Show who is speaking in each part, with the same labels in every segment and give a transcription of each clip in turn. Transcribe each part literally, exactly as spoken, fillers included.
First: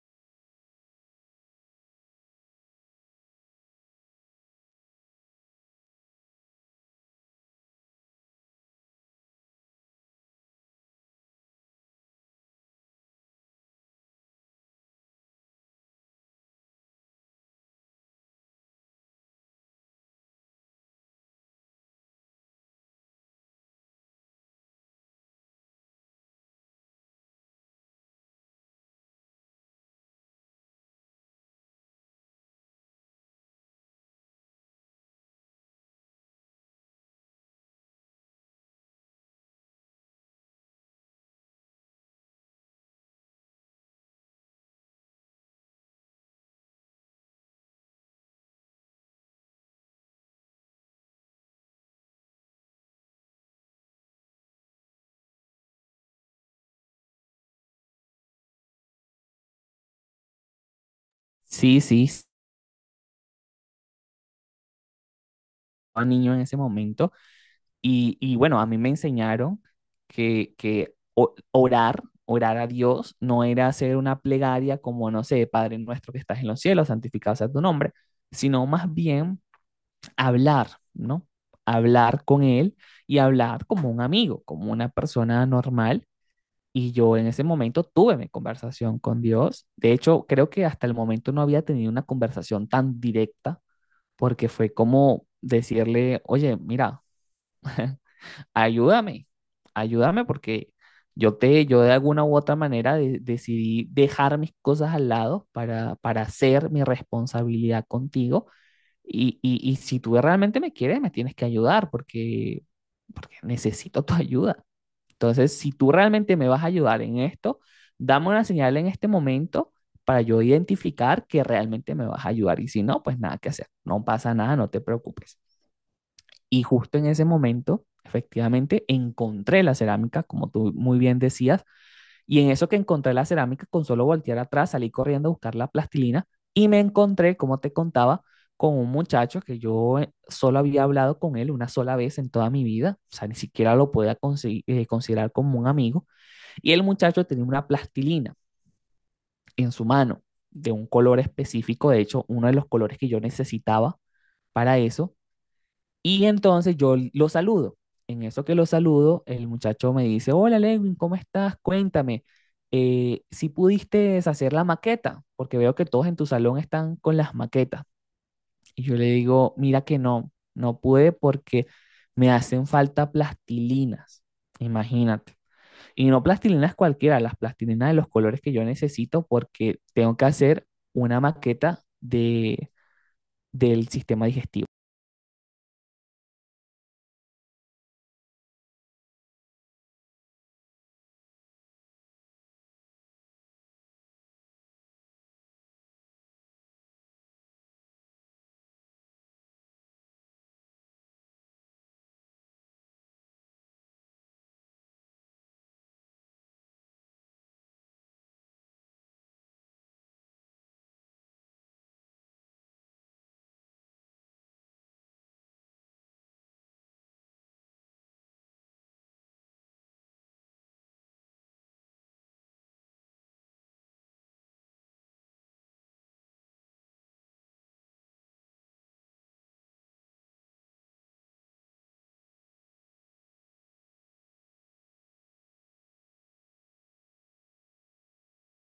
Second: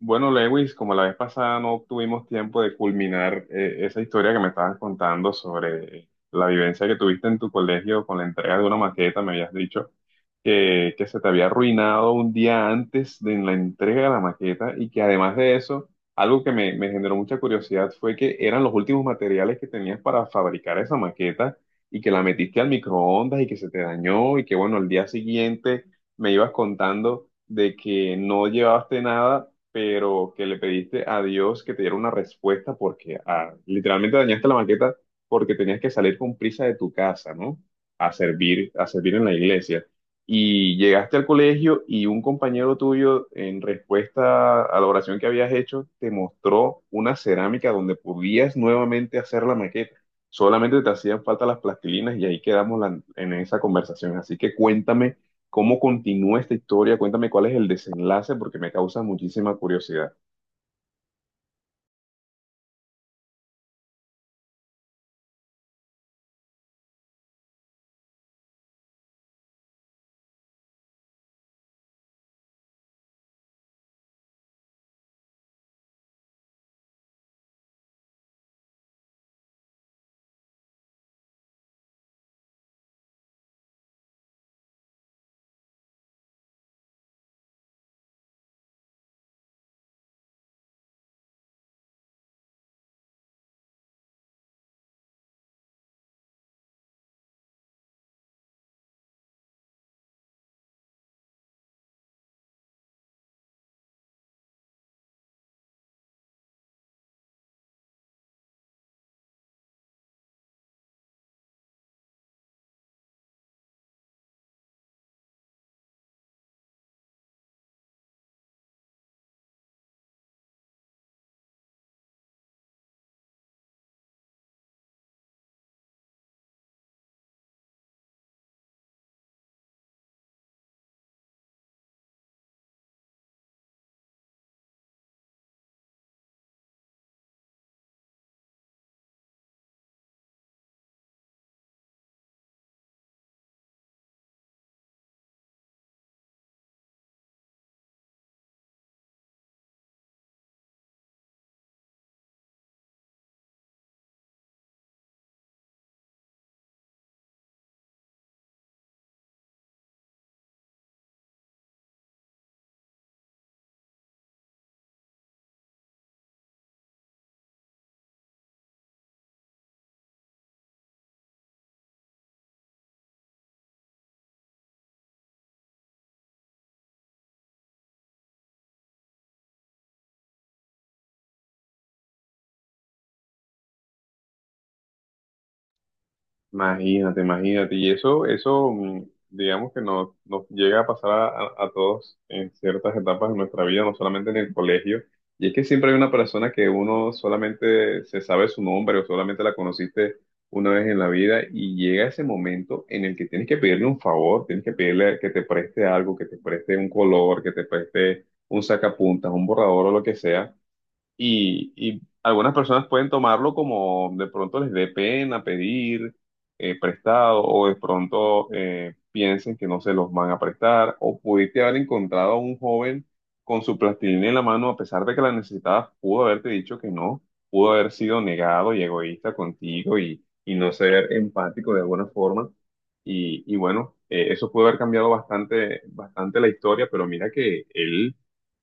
Speaker 1: Bueno, Lewis, como la vez pasada no tuvimos tiempo de culminar eh, esa historia que me estabas contando sobre eh, la vivencia que tuviste en tu colegio con la entrega de una maqueta, me habías dicho que, que se te había arruinado un día antes de la entrega de la maqueta y que además de eso, algo que me, me generó mucha curiosidad fue que eran los últimos materiales que tenías para fabricar esa maqueta y que la metiste al microondas y que se te dañó y que bueno, al día siguiente me ibas contando de que no llevaste nada pero que le pediste a Dios que te diera una respuesta porque ah, literalmente dañaste la maqueta porque tenías que salir con prisa de tu casa, ¿no? A servir, a servir en la iglesia. Y llegaste al colegio y un compañero tuyo, en respuesta a la oración que habías hecho, te mostró una cerámica donde podías nuevamente hacer la maqueta. Solamente te hacían falta las plastilinas y ahí quedamos la- en esa conversación. Así que cuéntame. ¿Cómo continúa esta historia? Cuéntame cuál es el desenlace porque me causa muchísima curiosidad.
Speaker 2: Sí, sí, sí, estaba niño en ese momento. Y, y bueno, a mí me enseñaron que, que o- orar, orar a Dios, no era hacer una plegaria como, no sé, Padre nuestro que estás en los cielos, santificado sea tu nombre, sino más bien hablar, ¿no? Hablar con Él y hablar como un amigo, como una persona normal. Y yo en ese momento tuve mi conversación con Dios. De hecho, creo que hasta el momento no había tenido una conversación tan directa porque fue como decirle, oye, mira, ayúdame, ayúdame porque yo te, yo de alguna u otra manera de- decidí dejar mis cosas al lado para, para hacer mi responsabilidad contigo. Y, y, y si tú realmente me quieres, me tienes que ayudar porque, porque necesito tu ayuda. Entonces, si tú realmente me vas a ayudar en esto, dame una señal en este momento para yo identificar que realmente me vas a ayudar. Y si no, pues nada que hacer. No pasa nada, no te preocupes. Y justo en ese momento, efectivamente, encontré la cerámica, como tú muy bien decías, y en eso que encontré la cerámica, con solo voltear atrás, salí corriendo a buscar la plastilina y me encontré, como te contaba, con un muchacho que yo eh, solo había hablado con él una sola vez en toda mi vida, o sea, ni siquiera lo podía consi- eh, considerar como un amigo, y el muchacho tenía una plastilina en su mano de un color específico, de hecho, uno de los colores que yo necesitaba para eso, y entonces yo lo saludo. En eso que lo saludo, el muchacho me dice, hola Lewin, ¿cómo estás? Cuéntame, eh, si pudiste hacer la maqueta, porque veo que todos en tu salón están con las maquetas. Y yo le digo, mira que no, no pude porque me hacen falta plastilinas, imagínate. Y no plastilinas cualquiera, las plastilinas de los colores que yo necesito porque tengo que hacer una maqueta de, del sistema digestivo.
Speaker 1: Imagínate, imagínate. Y eso, eso, mm, digamos que nos, nos llega a pasar a, a- a todos en ciertas etapas de nuestra vida, no solamente en el colegio. Y es que siempre hay una persona que uno solamente se sabe su nombre o solamente la conociste una vez en la vida y llega ese momento en el que tienes que pedirle un favor, tienes que pedirle que te preste algo, que te preste un color, que te preste un sacapuntas, un borrador o lo que sea. Y, y algunas personas pueden tomarlo como de pronto les dé pena pedir eh, prestado o de pronto eh, piensen que no se los van a prestar o pudiste haber encontrado a un joven con su plastilina en la mano a pesar de que la necesitabas, pudo haberte dicho que no, pudo haber sido negado y egoísta contigo y, y no ser empático de alguna forma. Y, y bueno, eh, eso pudo haber cambiado bastante, bastante la historia, pero mira que él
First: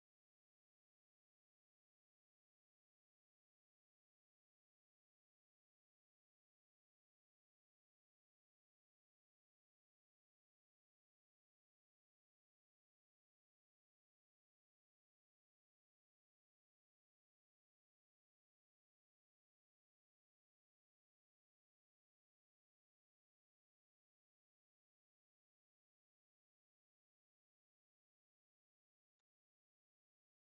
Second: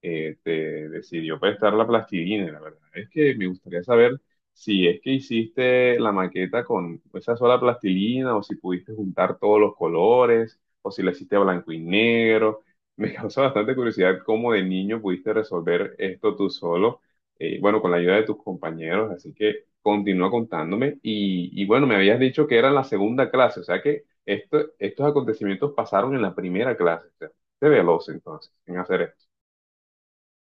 Speaker 1: este, decidió prestar la plastilina. La verdad es que me gustaría saber si es que hiciste la maqueta con esa sola plastilina o si pudiste juntar todos los colores o si la hiciste a blanco y negro. Me causa bastante curiosidad cómo de niño pudiste resolver esto tú solo, eh, bueno, con la ayuda de tus compañeros. Así que continúa contándome. Y, y bueno, me habías dicho que era en la segunda clase, o sea que esto- estos acontecimientos pasaron en la primera clase. O sea, te veloz entonces en hacer esto.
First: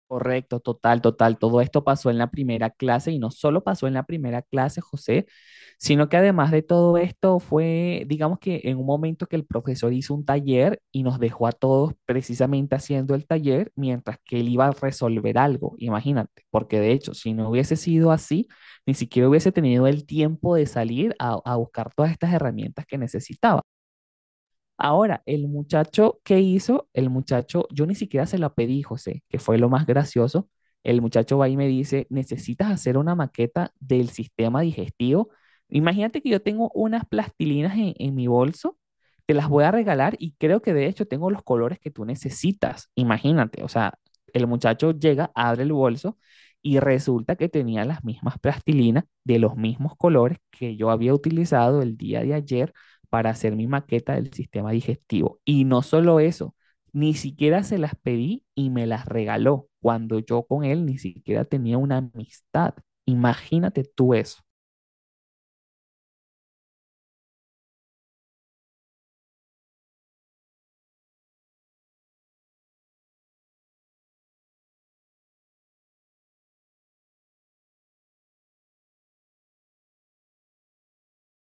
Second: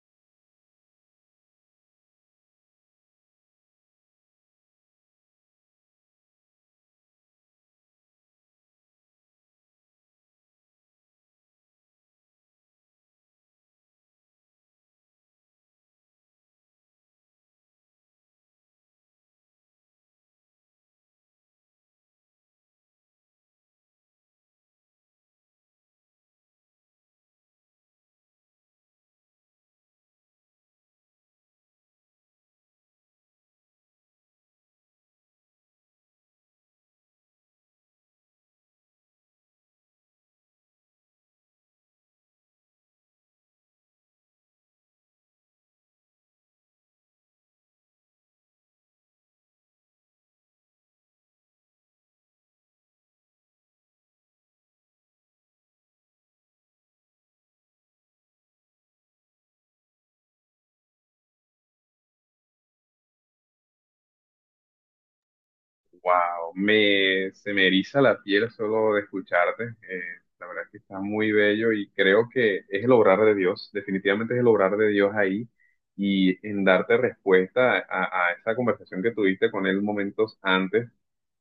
Speaker 2: Correcto, total, total. Todo esto pasó en la primera clase y no solo pasó en la primera clase, José, sino que además de todo esto fue, digamos que en un momento que el profesor hizo un taller y nos dejó a todos precisamente haciendo el taller mientras que él iba a resolver algo, imagínate, porque de hecho, si no hubiese sido así, ni siquiera hubiese tenido el tiempo de salir a, a buscar todas estas herramientas que necesitaba. Ahora, el muchacho, ¿qué hizo? El muchacho, yo ni siquiera se la pedí, José, que fue lo más gracioso. El muchacho va y me dice, necesitas hacer una maqueta del sistema digestivo. Imagínate que yo tengo unas plastilinas en, en mi bolso, te las voy a regalar y creo que de hecho tengo los colores que tú necesitas. Imagínate, o sea, el muchacho llega, abre el bolso y resulta que tenía las mismas plastilinas de los mismos colores que yo había utilizado el día de ayer para hacer mi maqueta del sistema digestivo. Y no solo eso, ni siquiera se las pedí y me las regaló cuando yo con él ni siquiera tenía una amistad. Imagínate tú eso.
Speaker 1: Wow, me, se me eriza la piel solo de escucharte. Eh, la verdad es que está muy bello y creo que es el obrar de Dios, definitivamente es el obrar de Dios ahí y en darte respuesta a, a esa conversación que tuviste con él momentos antes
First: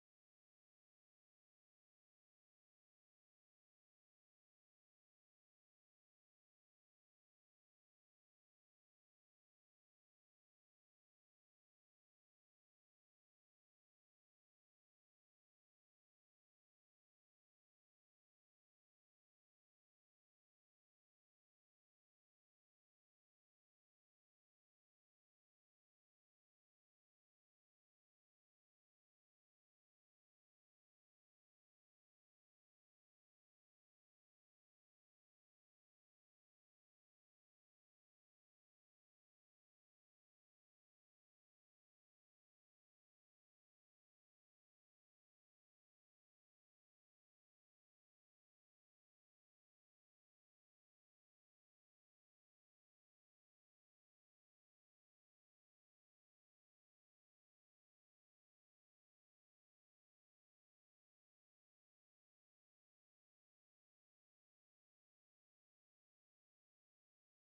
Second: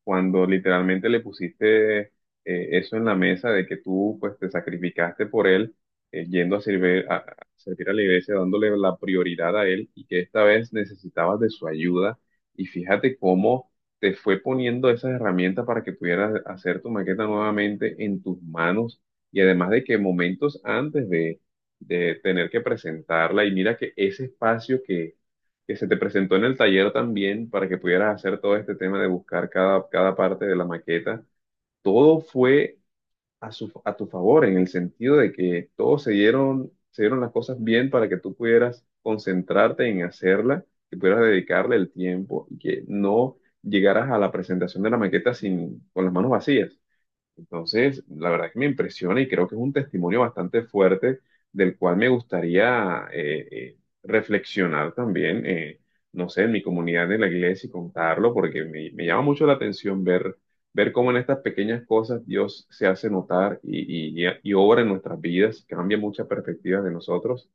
Speaker 1: cuando literalmente le pusiste eh, eso en la mesa de que tú pues te sacrificaste por él, eh, yendo a servir a, a servir a la iglesia dándole la prioridad a él y que esta vez necesitabas de su ayuda y fíjate cómo te fue poniendo esas herramientas para que pudieras hacer tu maqueta nuevamente en tus manos y además de que momentos antes de de tener que presentarla y mira que ese espacio que que se te presentó en el taller también para que pudieras hacer todo este tema de buscar cada, cada parte de la maqueta, todo fue a, su, a tu favor en el sentido de que todos se dieron, se dieron las cosas bien para que tú pudieras concentrarte en hacerla, que pudieras dedicarle el tiempo y que no llegaras a la presentación de la maqueta sin, con las manos vacías. Entonces, la verdad que me impresiona y creo que es un testimonio bastante fuerte del cual me gustaría eh, eh, reflexionar también, eh, no sé, en mi comunidad de la iglesia y contarlo, porque me, me llama mucho la atención ver, ver cómo en estas pequeñas cosas Dios se hace notar y, y- y obra en nuestras vidas, cambia muchas perspectivas de nosotros.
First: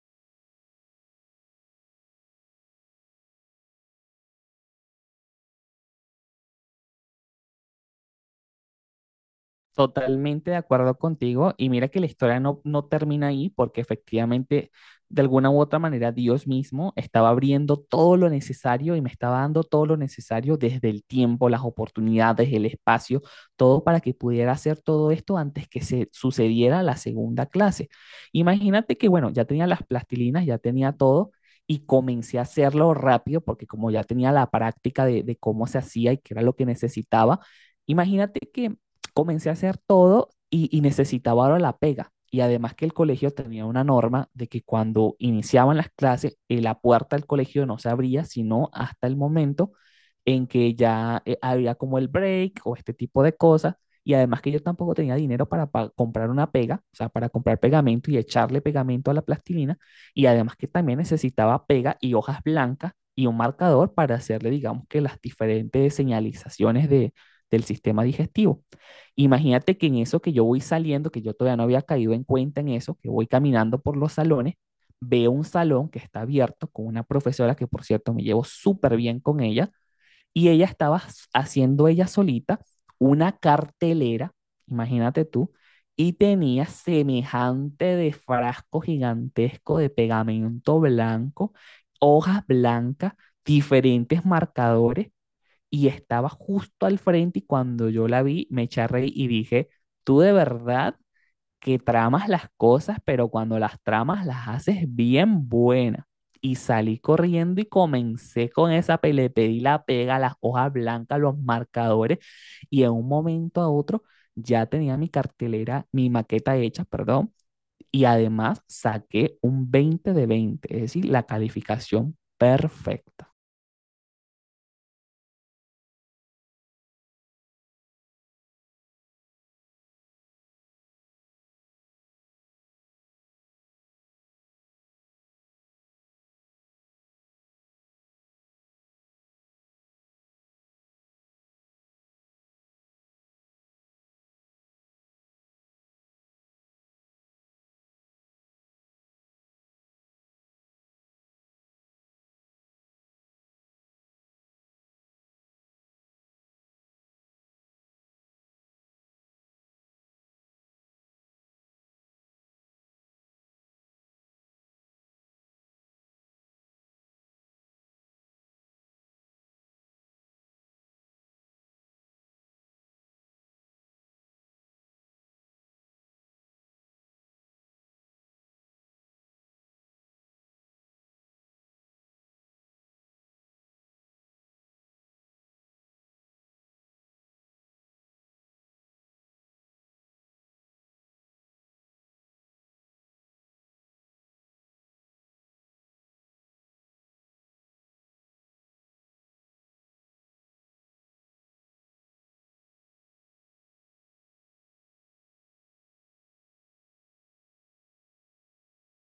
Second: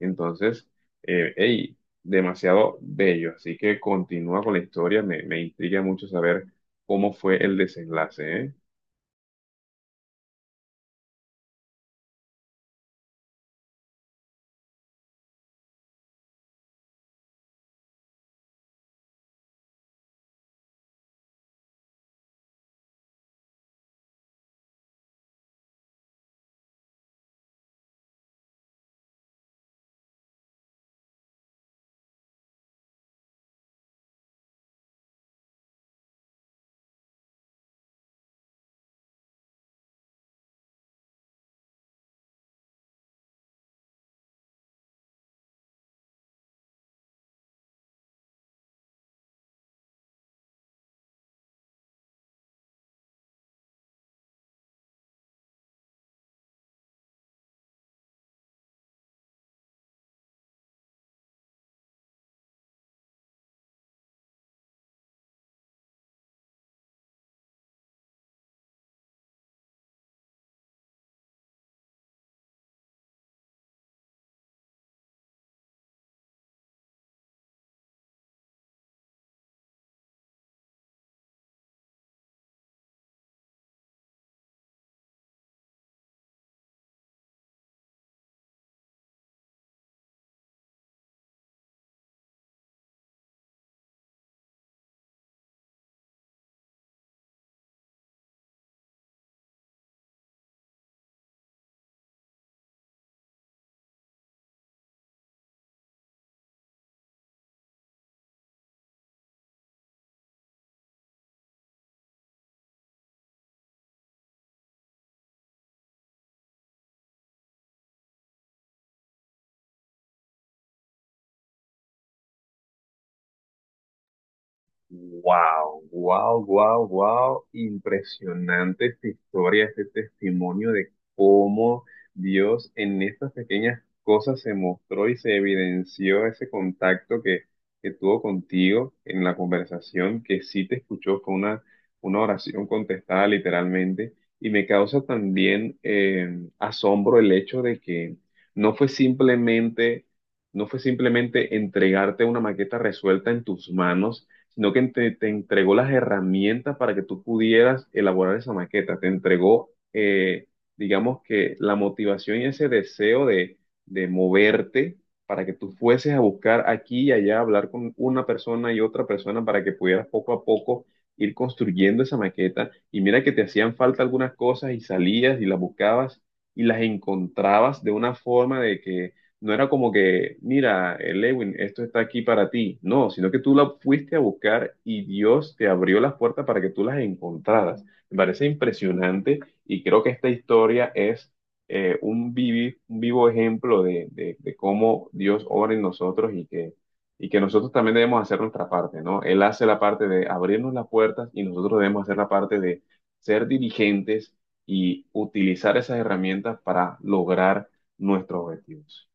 Speaker 1: Entonces, eh, hey, demasiado bello. Así que continúa con la historia, me, me intriga mucho saber cómo fue el desenlace, ¿eh?
Speaker 2: Totalmente de acuerdo contigo. Y mira que la historia no, no termina ahí porque efectivamente, de alguna u otra manera, Dios mismo estaba abriendo todo lo necesario y me estaba dando todo lo necesario desde el tiempo, las oportunidades, el espacio, todo para que pudiera hacer todo esto antes que se sucediera la segunda clase. Imagínate que, bueno, ya tenía las plastilinas, ya tenía todo. Y comencé a hacerlo rápido porque como ya tenía la práctica de, de cómo se hacía y qué era lo que necesitaba, imagínate que comencé a hacer todo y, y necesitaba ahora la pega. Y además que el colegio tenía una norma de que cuando iniciaban las clases, eh, la puerta del colegio no se abría, sino hasta el momento en que ya eh, había como el break o este tipo de cosas. Y además que yo tampoco tenía dinero para, pa- comprar una pega, o sea, para comprar pegamento y echarle pegamento a la plastilina. Y además que también necesitaba pega y hojas blancas y un marcador para hacerle, digamos que las diferentes señalizaciones de, del sistema digestivo. Imagínate que en eso que yo voy saliendo, que yo todavía no había caído en cuenta en eso, que voy caminando por los salones, veo un salón que está abierto con una profesora que, por cierto, me llevo súper bien con ella, y ella estaba haciendo ella solita una cartelera, imagínate tú, y tenía semejante de frasco gigantesco de pegamento blanco, hojas blancas, diferentes marcadores y estaba justo al frente y cuando yo la vi me eché a reír y dije, tú de verdad que tramas las cosas, pero cuando las tramas las haces bien buenas. Y salí corriendo y comencé con esa pele, le pedí la pega, las hojas blancas, los marcadores y en un momento a otro ya tenía mi cartelera, mi maqueta hecha, perdón, y además saqué un veinte de veinte, es decir, la calificación perfecta.
Speaker 1: Wow, wow, wow, wow. Impresionante esta historia, este testimonio de cómo Dios en estas pequeñas cosas se mostró y se evidenció ese contacto que, que tuvo contigo en la conversación, que sí te escuchó, fue una, una oración contestada literalmente. Y me causa también eh, asombro el hecho de que no fue simplemente no fue simplemente entregarte una maqueta resuelta en tus manos, sino que te, te entregó las herramientas para que tú pudieras elaborar esa maqueta, te entregó, eh, digamos que la motivación y ese deseo de, de moverte para que tú fueses a buscar aquí y allá, hablar con una persona y otra persona para que pudieras poco a poco ir construyendo esa maqueta. Y mira que te hacían falta algunas cosas y salías y las buscabas y las encontrabas de una forma de que no era como que, mira, eh, Lewin, esto está aquí para ti. No, sino que tú la fuiste a buscar y Dios te abrió las puertas para que tú las encontraras. Me parece impresionante y creo que esta historia es eh, un, vivi- un vivo ejemplo de, de- de cómo Dios obra en nosotros y que, y que nosotros también debemos hacer nuestra parte, ¿no? Él hace la parte de abrirnos las puertas y nosotros debemos hacer la parte de ser diligentes y utilizar esas herramientas para lograr nuestros objetivos.